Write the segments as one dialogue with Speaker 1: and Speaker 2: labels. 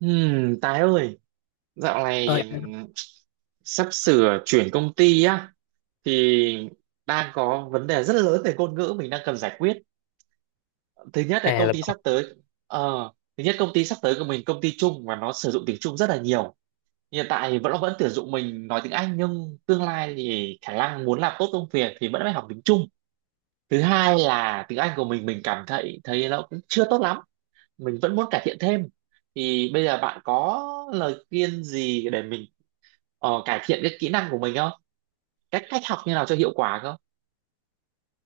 Speaker 1: Tài ơi, dạo
Speaker 2: Ơi,
Speaker 1: này sắp sửa chuyển công ty á thì đang có vấn đề rất lớn về ngôn ngữ mình đang cần giải quyết. Thứ nhất là
Speaker 2: à
Speaker 1: công
Speaker 2: là
Speaker 1: ty sắp tới ờ, Thứ nhất, công ty sắp tới của mình công ty Trung và nó sử dụng tiếng Trung rất là nhiều. Hiện tại thì vẫn vẫn tuyển dụng mình nói tiếng Anh, nhưng tương lai thì khả năng muốn làm tốt công việc thì vẫn phải học tiếng Trung. Thứ hai là tiếng Anh của mình cảm thấy thấy nó cũng chưa tốt lắm, mình vẫn muốn cải thiện thêm. Thì bây giờ bạn có lời khuyên gì để mình cải thiện cái kỹ năng của mình không? Cách cách học như nào cho hiệu quả không?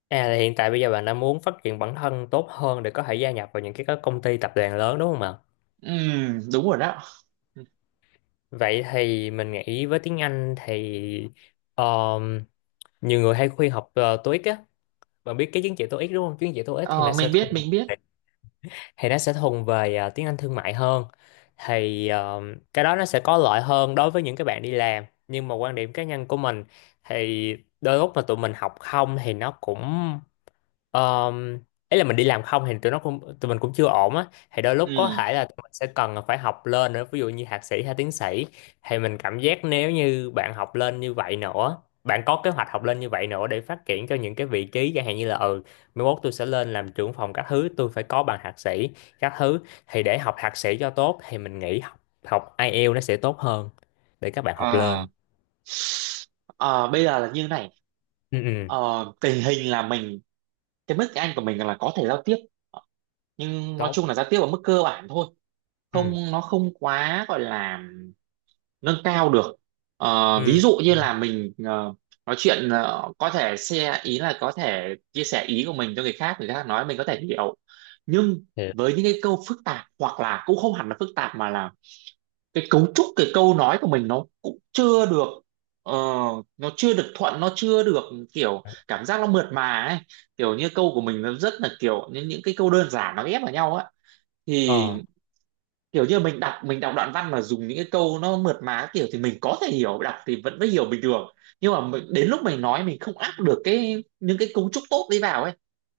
Speaker 2: à là hiện tại bây giờ bạn đã muốn phát triển bản thân tốt hơn để có thể gia nhập vào những cái các công ty tập đoàn lớn đúng không ạ?
Speaker 1: Ừ, đúng rồi đó.
Speaker 2: Vậy thì mình nghĩ với tiếng Anh thì um, nhiều người hay khuyên học TOEIC á, bạn biết cái chứng chỉ TOEIC đúng không? Chứng chỉ TOEIC thì
Speaker 1: Ờ,
Speaker 2: nó sẽ
Speaker 1: mình biết
Speaker 2: thuần
Speaker 1: mình biết.
Speaker 2: thì nó sẽ thuần về tiếng Anh thương mại hơn. Thì cái đó nó sẽ có lợi hơn đối với những cái bạn đi làm, nhưng mà quan điểm cá nhân của mình thì đôi lúc mà tụi mình học không thì nó cũng Um, ấy là mình đi làm không thì tụi mình cũng chưa ổn á. Thì đôi lúc có
Speaker 1: Ừm.
Speaker 2: thể là tụi mình sẽ cần phải học lên nữa, ví dụ như thạc sĩ hay tiến sĩ. Thì mình cảm giác nếu như bạn học lên như vậy nữa, bạn có kế hoạch học lên như vậy nữa để phát triển cho những cái vị trí chẳng hạn như là ừ, mai mốt tôi sẽ lên làm trưởng phòng các thứ, tôi phải có bằng thạc sĩ các thứ. Thì để học thạc sĩ cho tốt thì mình nghĩ học học IELTS nó sẽ tốt hơn để các bạn học
Speaker 1: Ờ.
Speaker 2: lên.
Speaker 1: Ờ, bây giờ là như này.
Speaker 2: Ừ, ừ,
Speaker 1: Tình hình là mình, cái mức Anh của mình là có thể giao tiếp. Ờ, nhưng nói
Speaker 2: tốt.
Speaker 1: chung là giao tiếp ở mức cơ bản thôi,
Speaker 2: Ừ,
Speaker 1: không nó không quá gọi là nâng cao được. Ờ, ví
Speaker 2: ừ,
Speaker 1: dụ như
Speaker 2: ừ.
Speaker 1: là mình nói chuyện, có thể share, ý là có thể chia sẻ ý của mình cho người khác, người khác nói mình có thể hiểu. Nhưng
Speaker 2: Hiểu.
Speaker 1: với những cái câu phức tạp, hoặc là cũng không hẳn là phức tạp mà là cái cấu trúc cái câu nói của mình nó cũng chưa được, ờ, nó chưa được thuận, nó chưa được, kiểu cảm giác nó mượt mà ấy. Kiểu như câu của mình nó rất là kiểu những cái câu đơn giản nó ghép vào nhau á. Thì
Speaker 2: Ờ,
Speaker 1: kiểu như mình đọc đoạn văn mà dùng những cái câu nó mượt mà kiểu thì mình có thể hiểu, đọc thì vẫn mới hiểu bình thường. Nhưng mà đến lúc mình nói mình không áp được cái những cái cấu trúc tốt đấy vào ấy.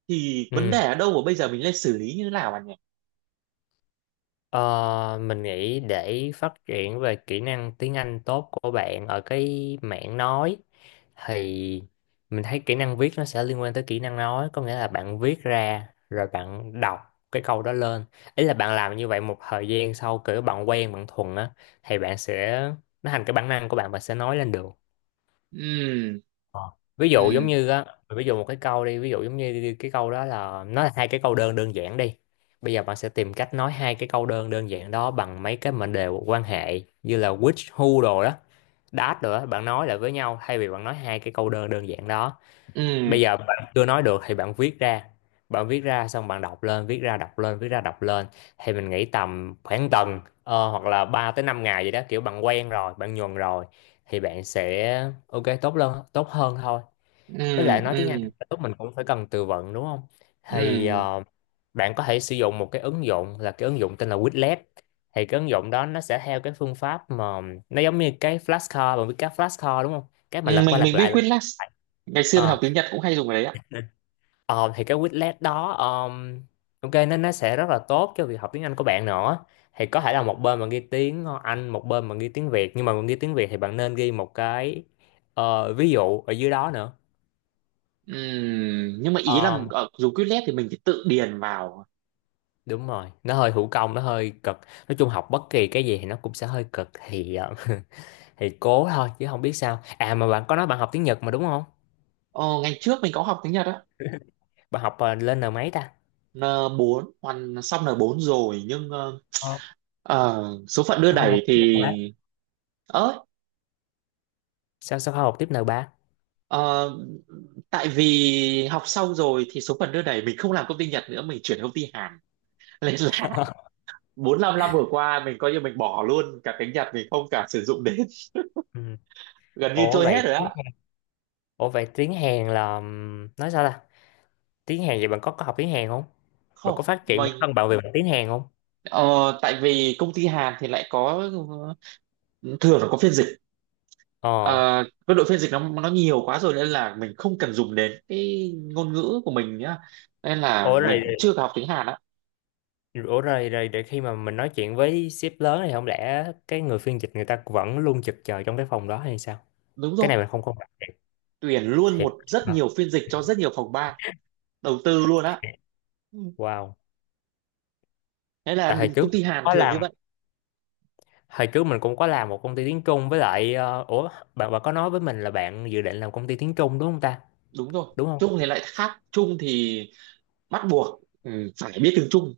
Speaker 1: Thì vấn đề
Speaker 2: ừ.
Speaker 1: ở đâu mà bây giờ mình lên xử lý như thế nào bạn nhỉ?
Speaker 2: Ờ, mình nghĩ để phát triển về kỹ năng tiếng Anh tốt của bạn ở cái mảng nói thì mình thấy kỹ năng viết nó sẽ liên quan tới kỹ năng nói, có nghĩa là bạn viết ra rồi bạn đọc cái câu đó lên. Ý là bạn làm như vậy một thời gian sau kiểu bạn quen bạn thuần á, thì bạn sẽ nó thành cái bản năng của bạn, bạn sẽ nói lên được.
Speaker 1: Ừ,
Speaker 2: Ờ. Ví dụ giống
Speaker 1: ừ,
Speaker 2: như á, ví dụ một cái câu đi, ví dụ giống như cái câu đó là nó là hai cái câu đơn đơn giản đi, bây giờ bạn sẽ tìm cách nói hai cái câu đơn đơn giản đó bằng mấy cái mệnh đề quan hệ như là which, who đồ đó, that đồ đó, bạn nói lại với nhau thay vì bạn nói hai cái câu đơn đơn giản đó.
Speaker 1: ừ,
Speaker 2: Bây giờ bạn chưa nói được thì bạn viết ra, bạn viết ra xong bạn đọc lên, viết ra đọc lên, viết ra đọc lên. Thì mình nghĩ tầm khoảng tuần hoặc là 3 tới 5 ngày vậy đó, kiểu bạn quen rồi bạn nhuần rồi thì bạn sẽ ok, tốt hơn thôi.
Speaker 1: ừ,
Speaker 2: Với lại nói tiếng Anh
Speaker 1: ừ,
Speaker 2: lúc mình cũng phải cần từ vựng đúng không, thì
Speaker 1: ừ.
Speaker 2: bạn có thể sử dụng một cái ứng dụng là cái ứng dụng tên là Quizlet. Thì cái ứng dụng đó nó sẽ theo cái phương pháp mà nó giống như cái flashcard, bạn biết cái flashcard đúng không, cái mà
Speaker 1: Ừ,
Speaker 2: lật qua
Speaker 1: mình
Speaker 2: lật
Speaker 1: mình biết
Speaker 2: lại lật
Speaker 1: Quizlet, ngày xưa mình học
Speaker 2: lại.
Speaker 1: tiếng Nhật cũng hay dùng cái đấy ạ.
Speaker 2: Ờ, thì cái Quizlet đó ok, nên nó sẽ rất là tốt cho việc học tiếng Anh của bạn nữa. Thì có thể là một bên mà ghi tiếng Anh, một bên mà ghi tiếng Việt, nhưng mà mình ghi tiếng Việt thì bạn nên ghi một cái ví dụ ở dưới đó nữa.
Speaker 1: Ừ, nhưng mà ý là
Speaker 2: Ờm,
Speaker 1: ở dùng Quizlet thì mình phải tự điền vào.
Speaker 2: đúng rồi, nó hơi thủ công, nó hơi cực. Nói chung học bất kỳ cái gì thì nó cũng sẽ hơi cực thì thì cố thôi chứ không biết sao. À mà bạn có nói bạn học tiếng Nhật mà đúng không,
Speaker 1: Ờ, Ngày trước mình có học tiếng Nhật á,
Speaker 2: bạn học lên N mấy ta?
Speaker 1: n bốn, hoàn xong n bốn rồi,
Speaker 2: Ờ,
Speaker 1: Ờ, số phận đưa
Speaker 2: sao không
Speaker 1: đẩy
Speaker 2: học tiếng Nhật
Speaker 1: thì,
Speaker 2: hả?
Speaker 1: ớ,
Speaker 2: Sao sao không học tiếp N ba?
Speaker 1: ờ, tại vì học xong rồi thì số phận đưa đẩy mình không làm công ty Nhật nữa, mình chuyển công ty Hàn. Nên là bốn năm năm vừa qua mình coi như mình bỏ luôn cả tiếng Nhật, mình không cả sử dụng đến.
Speaker 2: Ừ.
Speaker 1: Gần như
Speaker 2: Ủa
Speaker 1: trôi hết
Speaker 2: vậy,
Speaker 1: rồi á.
Speaker 2: ủa vậy tiếng Hàn là, nói sao ta? Tiếng Hàn vậy bạn có học tiếng Hàn không? Bạn
Speaker 1: Không.
Speaker 2: có phát triển
Speaker 1: mình
Speaker 2: bản thân bạn về mặt tiếng Hàn không?
Speaker 1: ờ, tại vì công ty Hàn thì lại có, thường là có phiên dịch. Ờ,
Speaker 2: Ờ.
Speaker 1: cái đội phiên dịch nó nhiều quá rồi nên là mình không cần dùng đến cái ngôn ngữ của mình nhá, nên là
Speaker 2: Ủa
Speaker 1: mình
Speaker 2: rồi,
Speaker 1: cũng chưa học tiếng Hàn á.
Speaker 2: ủa rồi, rồi để khi mà mình nói chuyện với sếp lớn thì không lẽ cái người phiên dịch người ta vẫn luôn trực chờ trong cái phòng đó hay sao?
Speaker 1: Đúng
Speaker 2: Cái này
Speaker 1: rồi,
Speaker 2: mình không không
Speaker 1: tuyển luôn
Speaker 2: thiệt.
Speaker 1: rất nhiều phiên dịch cho rất nhiều phòng ban, đầu tư luôn á. Ừ.
Speaker 2: Wow.
Speaker 1: Thế
Speaker 2: Tại
Speaker 1: là
Speaker 2: hồi trước
Speaker 1: công ty
Speaker 2: mình
Speaker 1: Hàn
Speaker 2: có
Speaker 1: thường
Speaker 2: làm,
Speaker 1: như vậy.
Speaker 2: hồi trước mình cũng có làm một công ty tiếng Trung với lại ủa, bạn bạn có nói với mình là bạn dự định làm công ty tiếng Trung đúng không ta?
Speaker 1: Đúng rồi,
Speaker 2: Đúng
Speaker 1: Trung
Speaker 2: không?
Speaker 1: thì lại khác. Trung thì bắt buộc phải biết tiếng Trung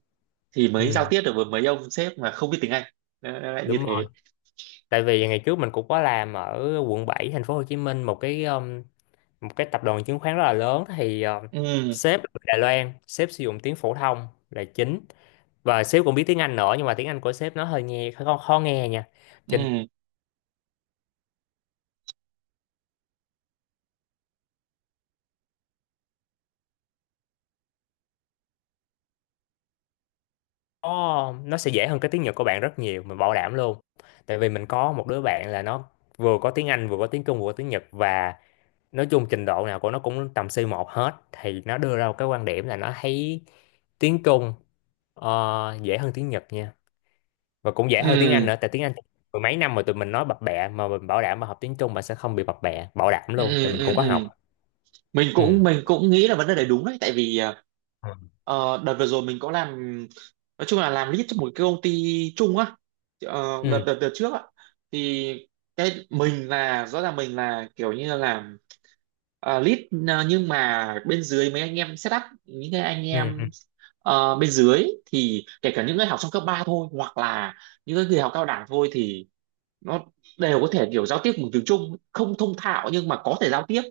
Speaker 1: thì mới giao
Speaker 2: Ừ,
Speaker 1: tiếp được với mấy ông sếp mà không biết tiếng Anh. Nó lại như
Speaker 2: đúng rồi.
Speaker 1: thế.
Speaker 2: Tại vì ngày trước mình cũng có làm ở quận 7 thành phố Hồ Chí Minh một cái tập đoàn chứng khoán rất là lớn. Thì
Speaker 1: Ừ,
Speaker 2: sếp là người Đài Loan, sếp sử dụng tiếng phổ thông là chính, và sếp cũng biết tiếng Anh nữa, nhưng mà tiếng Anh của sếp nó hơi nghe hơi khó, khó nghe nha. Cho nên
Speaker 1: ừ,
Speaker 2: nó sẽ dễ hơn cái tiếng Nhật của bạn rất nhiều, mình bảo đảm luôn. Tại vì mình có một đứa bạn là nó vừa có tiếng Anh vừa có tiếng Trung vừa có tiếng Nhật, và nói chung trình độ nào của nó cũng tầm C1 hết, thì nó đưa ra một cái quan điểm là nó thấy tiếng Trung, ờ, dễ hơn tiếng Nhật nha, và cũng dễ hơn tiếng Anh
Speaker 1: ừ,
Speaker 2: nữa. Tại tiếng Anh mười mấy năm mà tụi mình nói bập bẹ, mà mình bảo đảm mà học tiếng Trung bạn sẽ không bị bập bẹ, bảo đảm
Speaker 1: ừ,
Speaker 2: luôn tại
Speaker 1: ừ,
Speaker 2: mình cũng
Speaker 1: ừ,
Speaker 2: có học.
Speaker 1: ừ. mình
Speaker 2: Ừ
Speaker 1: cũng mình cũng nghĩ là vấn đề này đúng đấy, tại vì
Speaker 2: ừ
Speaker 1: đợt vừa rồi mình có làm, nói chung là làm lead cho một cái công ty chung á. Ờ, đợt,
Speaker 2: ừ
Speaker 1: đợt đợt trước á, thì cái mình là rõ ràng mình là kiểu như là làm, lead. Nhưng mà bên dưới mấy anh em setup những cái anh
Speaker 2: ừ ừ.
Speaker 1: em, bên dưới thì kể cả những người học trong cấp 3 thôi, hoặc là những cái người học cao đẳng thôi, thì nó đều có thể kiểu giao tiếp bằng tiếng Trung, không thông thạo nhưng mà có thể giao tiếp.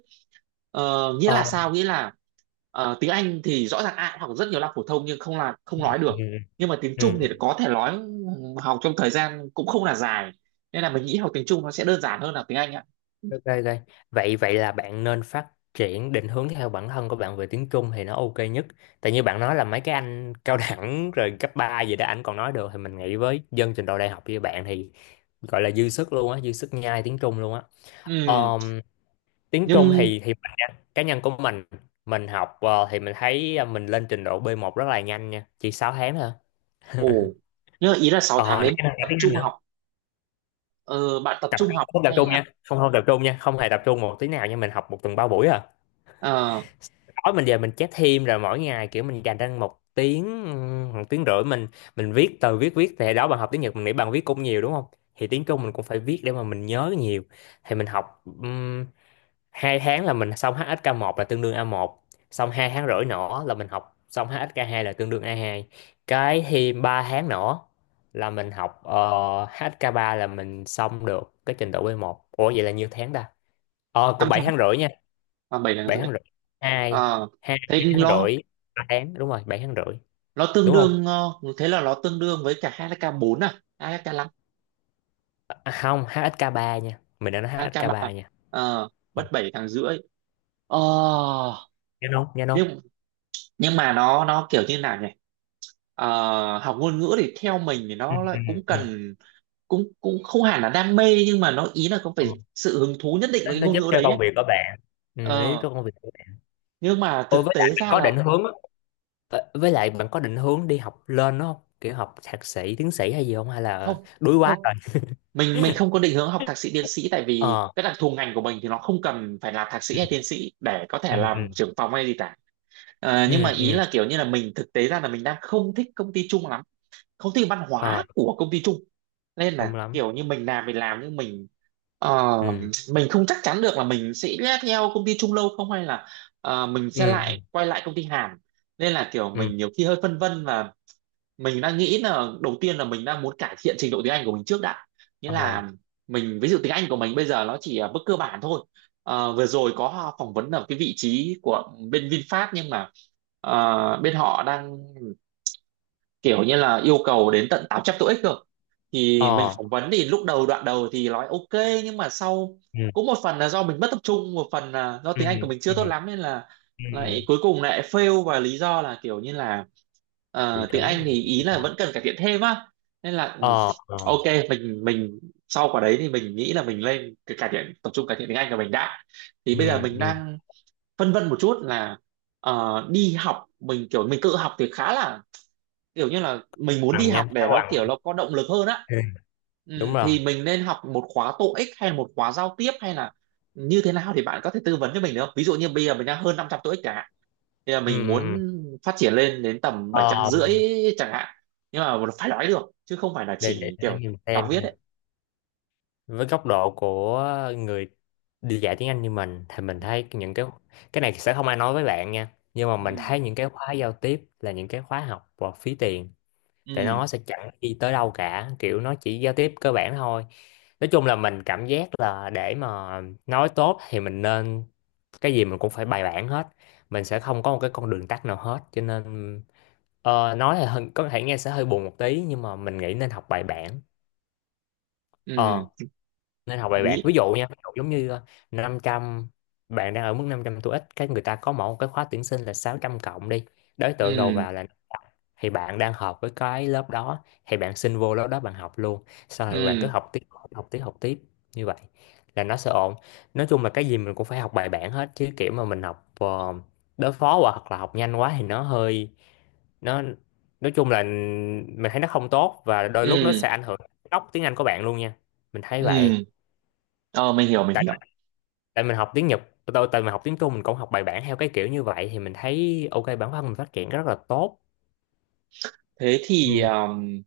Speaker 1: Ờ, nghĩa
Speaker 2: Ờ,
Speaker 1: là sao, nghĩa là tiếng Anh thì rõ ràng ai cũng học rất nhiều năm phổ thông nhưng không là không nói
Speaker 2: ừ
Speaker 1: được,
Speaker 2: ừ
Speaker 1: nhưng mà tiếng
Speaker 2: ừ.
Speaker 1: Trung
Speaker 2: Ừ.
Speaker 1: thì có thể nói, học trong thời gian cũng không là dài. Nên là mình nghĩ học tiếng Trung nó sẽ đơn giản hơn là tiếng Anh ạ.
Speaker 2: Ok ok, vậy vậy là bạn nên phát triển định hướng theo bản thân của bạn về tiếng Trung thì nó ok nhất. Tại như bạn nói là mấy cái anh cao đẳng rồi cấp 3 gì đó anh còn nói được, thì mình nghĩ với dân trình độ đại học như bạn thì gọi là dư sức luôn á, dư sức nhai tiếng Trung luôn á.
Speaker 1: Ừ.
Speaker 2: Ờ, tiếng Trung
Speaker 1: nhưng
Speaker 2: thì cá nhân của mình học thì mình thấy mình lên trình độ B1 rất là nhanh nha, chỉ 6 tháng thôi.
Speaker 1: ồ nhưng mà ý là 6 tháng
Speaker 2: Ờ
Speaker 1: đấy
Speaker 2: nãy
Speaker 1: bạn
Speaker 2: là
Speaker 1: tập
Speaker 2: tiếng
Speaker 1: trung
Speaker 2: Anh nữa.
Speaker 1: học, ờ, bạn tập
Speaker 2: Tập
Speaker 1: trung học
Speaker 2: không tập
Speaker 1: hay
Speaker 2: trung
Speaker 1: là,
Speaker 2: nha, không không tập trung nha, không hề tập trung một tí nào nha. Mình học một tuần ba buổi à,
Speaker 1: uh,
Speaker 2: tối mình về mình chép thêm, rồi mỗi ngày kiểu mình dành ra một tiếng rưỡi mình viết từ viết viết thì đó, bạn học tiếng Nhật mình nghĩ bạn viết cũng nhiều đúng không, thì tiếng Trung mình cũng phải viết để mà mình nhớ nhiều. Thì mình học hai tháng là mình xong HSK 1, là tương đương A1. Xong hai tháng rưỡi nữa là mình học xong HSK 2, là tương đương A2. Cái thì ba tháng nữa là mình học HSK 3 là mình xong được cái trình độ B1. Ủa vậy là nhiêu tháng ta, ờ cũng
Speaker 1: 5
Speaker 2: 7
Speaker 1: tháng
Speaker 2: tháng rưỡi nha.
Speaker 1: và bảy tháng
Speaker 2: Bảy
Speaker 1: rưỡi
Speaker 2: tháng rưỡi, hai,
Speaker 1: Ờ,
Speaker 2: hai
Speaker 1: thế
Speaker 2: tháng
Speaker 1: lo,
Speaker 2: rưỡi, ba tháng, đúng rồi, bảy tháng rưỡi
Speaker 1: nó tương
Speaker 2: đúng không.
Speaker 1: đương ờ, thế là nó tương đương với cả HK4 à? HK5?
Speaker 2: À, không HSK ba nha, mình đã nói HSK
Speaker 1: HK3
Speaker 2: ba
Speaker 1: à?
Speaker 2: nha.
Speaker 1: Ờ,
Speaker 2: Ờ,
Speaker 1: mất 7 tháng rưỡi. ờ,
Speaker 2: nhớ không, nhớ không.
Speaker 1: nhưng nhưng mà nó kiểu như nào nhỉ? Ờ, học ngôn ngữ thì theo mình thì
Speaker 2: Ừ,
Speaker 1: nó lại
Speaker 2: ừ,
Speaker 1: cũng
Speaker 2: ừ.
Speaker 1: cần, cũng cũng không hẳn là đam mê nhưng mà nó ý là có
Speaker 2: Ờ,
Speaker 1: phải sự hứng thú nhất định
Speaker 2: nó
Speaker 1: với cái
Speaker 2: nó
Speaker 1: ngôn
Speaker 2: giúp
Speaker 1: ngữ
Speaker 2: cho
Speaker 1: đấy
Speaker 2: công
Speaker 1: ấy.
Speaker 2: việc của bạn, ừ, nó giúp
Speaker 1: Ờ,
Speaker 2: cho công việc.
Speaker 1: nhưng mà
Speaker 2: Ôi
Speaker 1: thực
Speaker 2: với lại
Speaker 1: tế
Speaker 2: bạn
Speaker 1: ra
Speaker 2: có
Speaker 1: là
Speaker 2: định hướng á, với lại bạn có định hướng đi học lên đúng không? Kiểu học thạc sĩ, tiến sĩ hay gì không? Hay là
Speaker 1: không,
Speaker 2: đuối quá
Speaker 1: không,
Speaker 2: rồi?
Speaker 1: mình không có định hướng học thạc sĩ tiến sĩ, tại vì
Speaker 2: Ờ,
Speaker 1: cái đặc thù ngành của mình thì nó không cần phải là thạc sĩ hay tiến sĩ để có thể
Speaker 2: ừ, ừ,
Speaker 1: làm trưởng phòng hay gì cả. Ờ, nhưng mà
Speaker 2: ừ,
Speaker 1: ý
Speaker 2: ừ,
Speaker 1: là kiểu như là mình, thực tế ra là mình đang không thích công ty chung lắm, không thích văn
Speaker 2: ờ,
Speaker 1: hóa của công ty chung. Nên
Speaker 2: đúng
Speaker 1: là
Speaker 2: lắm.
Speaker 1: kiểu như mình làm, mình làm nhưng mình, Ờ,
Speaker 2: Ừ,
Speaker 1: mình không chắc chắn được là mình sẽ theo công ty Trung Lâu không, hay là mình sẽ
Speaker 2: ừ,
Speaker 1: lại quay lại công ty Hàn. Nên là kiểu
Speaker 2: ừ,
Speaker 1: mình nhiều khi hơi phân vân, và mình đang nghĩ là đầu tiên là mình đang muốn cải thiện trình độ tiếng Anh của mình trước đã. Nghĩa
Speaker 2: ờ,
Speaker 1: là mình, ví dụ tiếng Anh của mình bây giờ nó chỉ ở mức cơ bản thôi. Ờ, vừa rồi có phỏng vấn ở cái vị trí của bên VinFast, nhưng mà bên họ đang kiểu như là yêu cầu đến tận 800 tuổi cơ. Thì mình
Speaker 2: ờ,
Speaker 1: phỏng vấn thì lúc đầu đoạn đầu thì nói ok, nhưng mà sau
Speaker 2: ừ,
Speaker 1: cũng một phần là do mình mất tập trung, một phần là do
Speaker 2: ừ,
Speaker 1: tiếng Anh của mình chưa
Speaker 2: ừ,
Speaker 1: tốt lắm, nên là lại
Speaker 2: ừ,
Speaker 1: cuối cùng lại fail, và lý do là kiểu như là
Speaker 2: bị
Speaker 1: tiếng
Speaker 2: rớ.
Speaker 1: Anh thì ý
Speaker 2: Bị-
Speaker 1: là vẫn cần cải thiện thêm á. Nên là ừ,
Speaker 2: ờ, ờ,
Speaker 1: ok, mình sau quả đấy thì mình nghĩ là mình lên cái cải thiện, tập trung cải thiện tiếng Anh của mình đã. Thì
Speaker 2: ừ,
Speaker 1: bây giờ mình
Speaker 2: ừ,
Speaker 1: đang phân vân một chút là, đi học mình kiểu, mình tự học thì khá là, kiểu như là mình muốn đi
Speaker 2: bằng nha,
Speaker 1: học
Speaker 2: khá
Speaker 1: để nó
Speaker 2: bằng.
Speaker 1: kiểu nó có động lực hơn á.
Speaker 2: Ừ, đúng
Speaker 1: Ừ, thì
Speaker 2: rồi.
Speaker 1: mình nên học một khóa TOEIC hay là một khóa giao tiếp, hay là như thế nào thì bạn có thể tư vấn cho mình được không? Ví dụ như bây giờ mình đang hơn 500 TOEIC chẳng hạn, thì là
Speaker 2: Ừ,
Speaker 1: mình
Speaker 2: ừ, ừ.
Speaker 1: muốn phát triển lên đến tầm bảy trăm
Speaker 2: Ờ,
Speaker 1: rưỡi chẳng hạn, nhưng mà phải nói được chứ không phải là
Speaker 2: để, để,
Speaker 1: chỉ
Speaker 2: để
Speaker 1: kiểu
Speaker 2: mình
Speaker 1: đọc
Speaker 2: xem.
Speaker 1: viết ấy.
Speaker 2: Với góc độ của người đi dạy tiếng Anh như mình thì mình thấy những cái này sẽ không ai nói với bạn nha, nhưng mà mình
Speaker 1: Ừ.
Speaker 2: thấy những cái khóa giao tiếp là những cái khóa học và phí tiền. Tại
Speaker 1: Ừ,
Speaker 2: nó sẽ chẳng đi tới đâu cả, kiểu nó chỉ giao tiếp cơ bản thôi. Nói chung là mình cảm giác là để mà nói tốt thì mình nên, cái gì mình cũng phải bài bản hết, mình sẽ không có một cái con đường tắt nào hết. Cho nên nói là hơi- có thể nghe sẽ hơi buồn một tí, nhưng mà mình nghĩ nên học bài bản. Ờ,
Speaker 1: ừ,
Speaker 2: nên học bài bạc,
Speaker 1: lý,
Speaker 2: ví dụ nha, ví dụ giống như năm trăm, bạn đang ở mức 500 TOEIC, cái người ta có mỗi một cái khóa tuyển sinh là 600 cộng đi, đối tượng đầu
Speaker 1: ừ,
Speaker 2: vào là 500. Thì bạn đang hợp với cái lớp đó thì bạn xin vô lớp đó, bạn học luôn, sau rồi bạn cứ
Speaker 1: ừ,
Speaker 2: học tiếp, học tiếp, học tiếp như vậy là nó sẽ ổn. Nói chung là cái gì mình cũng phải học bài bản hết, chứ kiểu mà mình học đối phó quá hoặc là học nhanh quá thì nó hơi, nó, nói chung là mình thấy nó không tốt, và đôi lúc nó
Speaker 1: ừ,
Speaker 2: sẽ ảnh hưởng đến gốc tiếng Anh của bạn luôn nha. Mình thấy
Speaker 1: ừ.
Speaker 2: vậy.
Speaker 1: Mình hiểu mình
Speaker 2: Tại,
Speaker 1: hiểu.
Speaker 2: tại mình học tiếng Nhật, tôi tại mình học tiếng Trung mình cũng học bài bản theo cái kiểu như vậy thì mình thấy ok, bản thân mình phát triển rất là tốt.
Speaker 1: Thế thì,
Speaker 2: Ừ.
Speaker 1: um,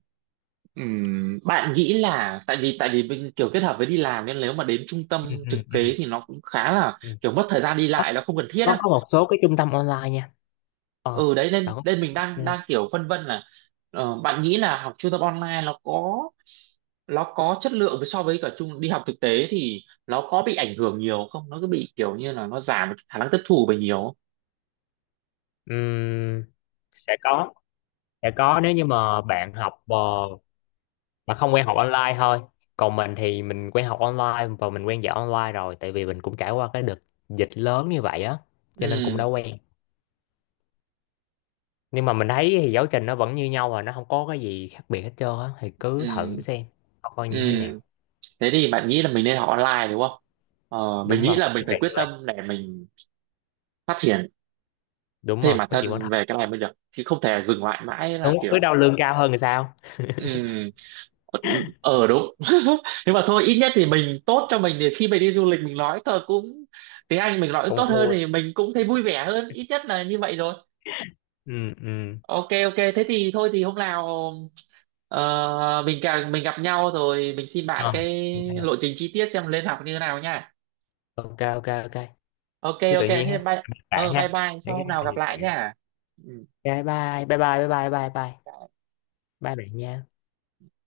Speaker 1: ừm, bạn nghĩ là, tại vì mình kiểu kết hợp với đi làm nên nếu mà đến trung
Speaker 2: Ừ,
Speaker 1: tâm
Speaker 2: ừ,
Speaker 1: thực tế
Speaker 2: ừ,
Speaker 1: thì nó cũng khá là
Speaker 2: ừ.
Speaker 1: kiểu mất thời gian đi
Speaker 2: Có,
Speaker 1: lại, nó không cần thiết
Speaker 2: có
Speaker 1: á.
Speaker 2: có một số cái trung tâm online nha. Ờ
Speaker 1: Ừ đấy, nên
Speaker 2: bạn có.
Speaker 1: nên mình đang đang kiểu phân vân là, bạn nghĩ là học trung tâm online, nó có chất lượng với so với cả trung đi học thực tế thì nó có bị ảnh hưởng nhiều không, nó cứ bị kiểu như là nó giảm khả năng tiếp thu về nhiều không?
Speaker 2: Ừm, sẽ có, sẽ có nếu như mà bạn học mà không quen học online thôi. Còn mình thì mình quen học online và mình quen dạy online rồi, tại vì mình cũng trải qua cái đợt dịch lớn như vậy á, cho nên cũng
Speaker 1: Ừ,
Speaker 2: đã quen. Nhưng mà mình thấy thì giáo trình nó vẫn như nhau và nó không có cái gì khác biệt hết trơn á, thì cứ thử
Speaker 1: ừ,
Speaker 2: xem coi
Speaker 1: ừ.
Speaker 2: như thế nào.
Speaker 1: Thế thì bạn nghĩ là mình nên học online đúng không? Mình
Speaker 2: Đúng
Speaker 1: nghĩ
Speaker 2: rồi
Speaker 1: là mình
Speaker 2: nó
Speaker 1: phải
Speaker 2: tiện
Speaker 1: quyết
Speaker 2: như vậy.
Speaker 1: tâm để mình phát triển
Speaker 2: Đúng
Speaker 1: thêm
Speaker 2: rồi
Speaker 1: bản
Speaker 2: có chuyện bản
Speaker 1: thân
Speaker 2: thân.
Speaker 1: về cái này mới được, chứ không thể dừng lại mãi là
Speaker 2: Đúng
Speaker 1: kiểu,
Speaker 2: cứ đâu lương cao hơn thì sao.
Speaker 1: ừm, ờ đúng. Nhưng mà thôi, ít nhất thì mình tốt cho mình thì khi mình đi du lịch mình nói thôi cũng, tiếng Anh mình nói tốt
Speaker 2: Cũng
Speaker 1: hơn
Speaker 2: vui.
Speaker 1: thì mình cũng thấy vui vẻ hơn, ít nhất là như vậy rồi.
Speaker 2: Ừ. Ừ.
Speaker 1: Ok, ok, thế thì thôi, thì hôm nào ờ, mình càng, mình gặp nhau rồi mình xin bạn
Speaker 2: Ờ,
Speaker 1: cái lộ trình chi tiết xem lên học như thế nào nha.
Speaker 2: ok ok ok,
Speaker 1: Ok,
Speaker 2: cứ tự
Speaker 1: ok,
Speaker 2: nhiên
Speaker 1: thế
Speaker 2: ha
Speaker 1: bye.
Speaker 2: bạn
Speaker 1: Bye
Speaker 2: ha,
Speaker 1: bye,
Speaker 2: những
Speaker 1: sau hôm nào gặp lại
Speaker 2: cái,
Speaker 1: nha. Ừ.
Speaker 2: bye bye bye bye bye bye bye bye, bye bạn nha.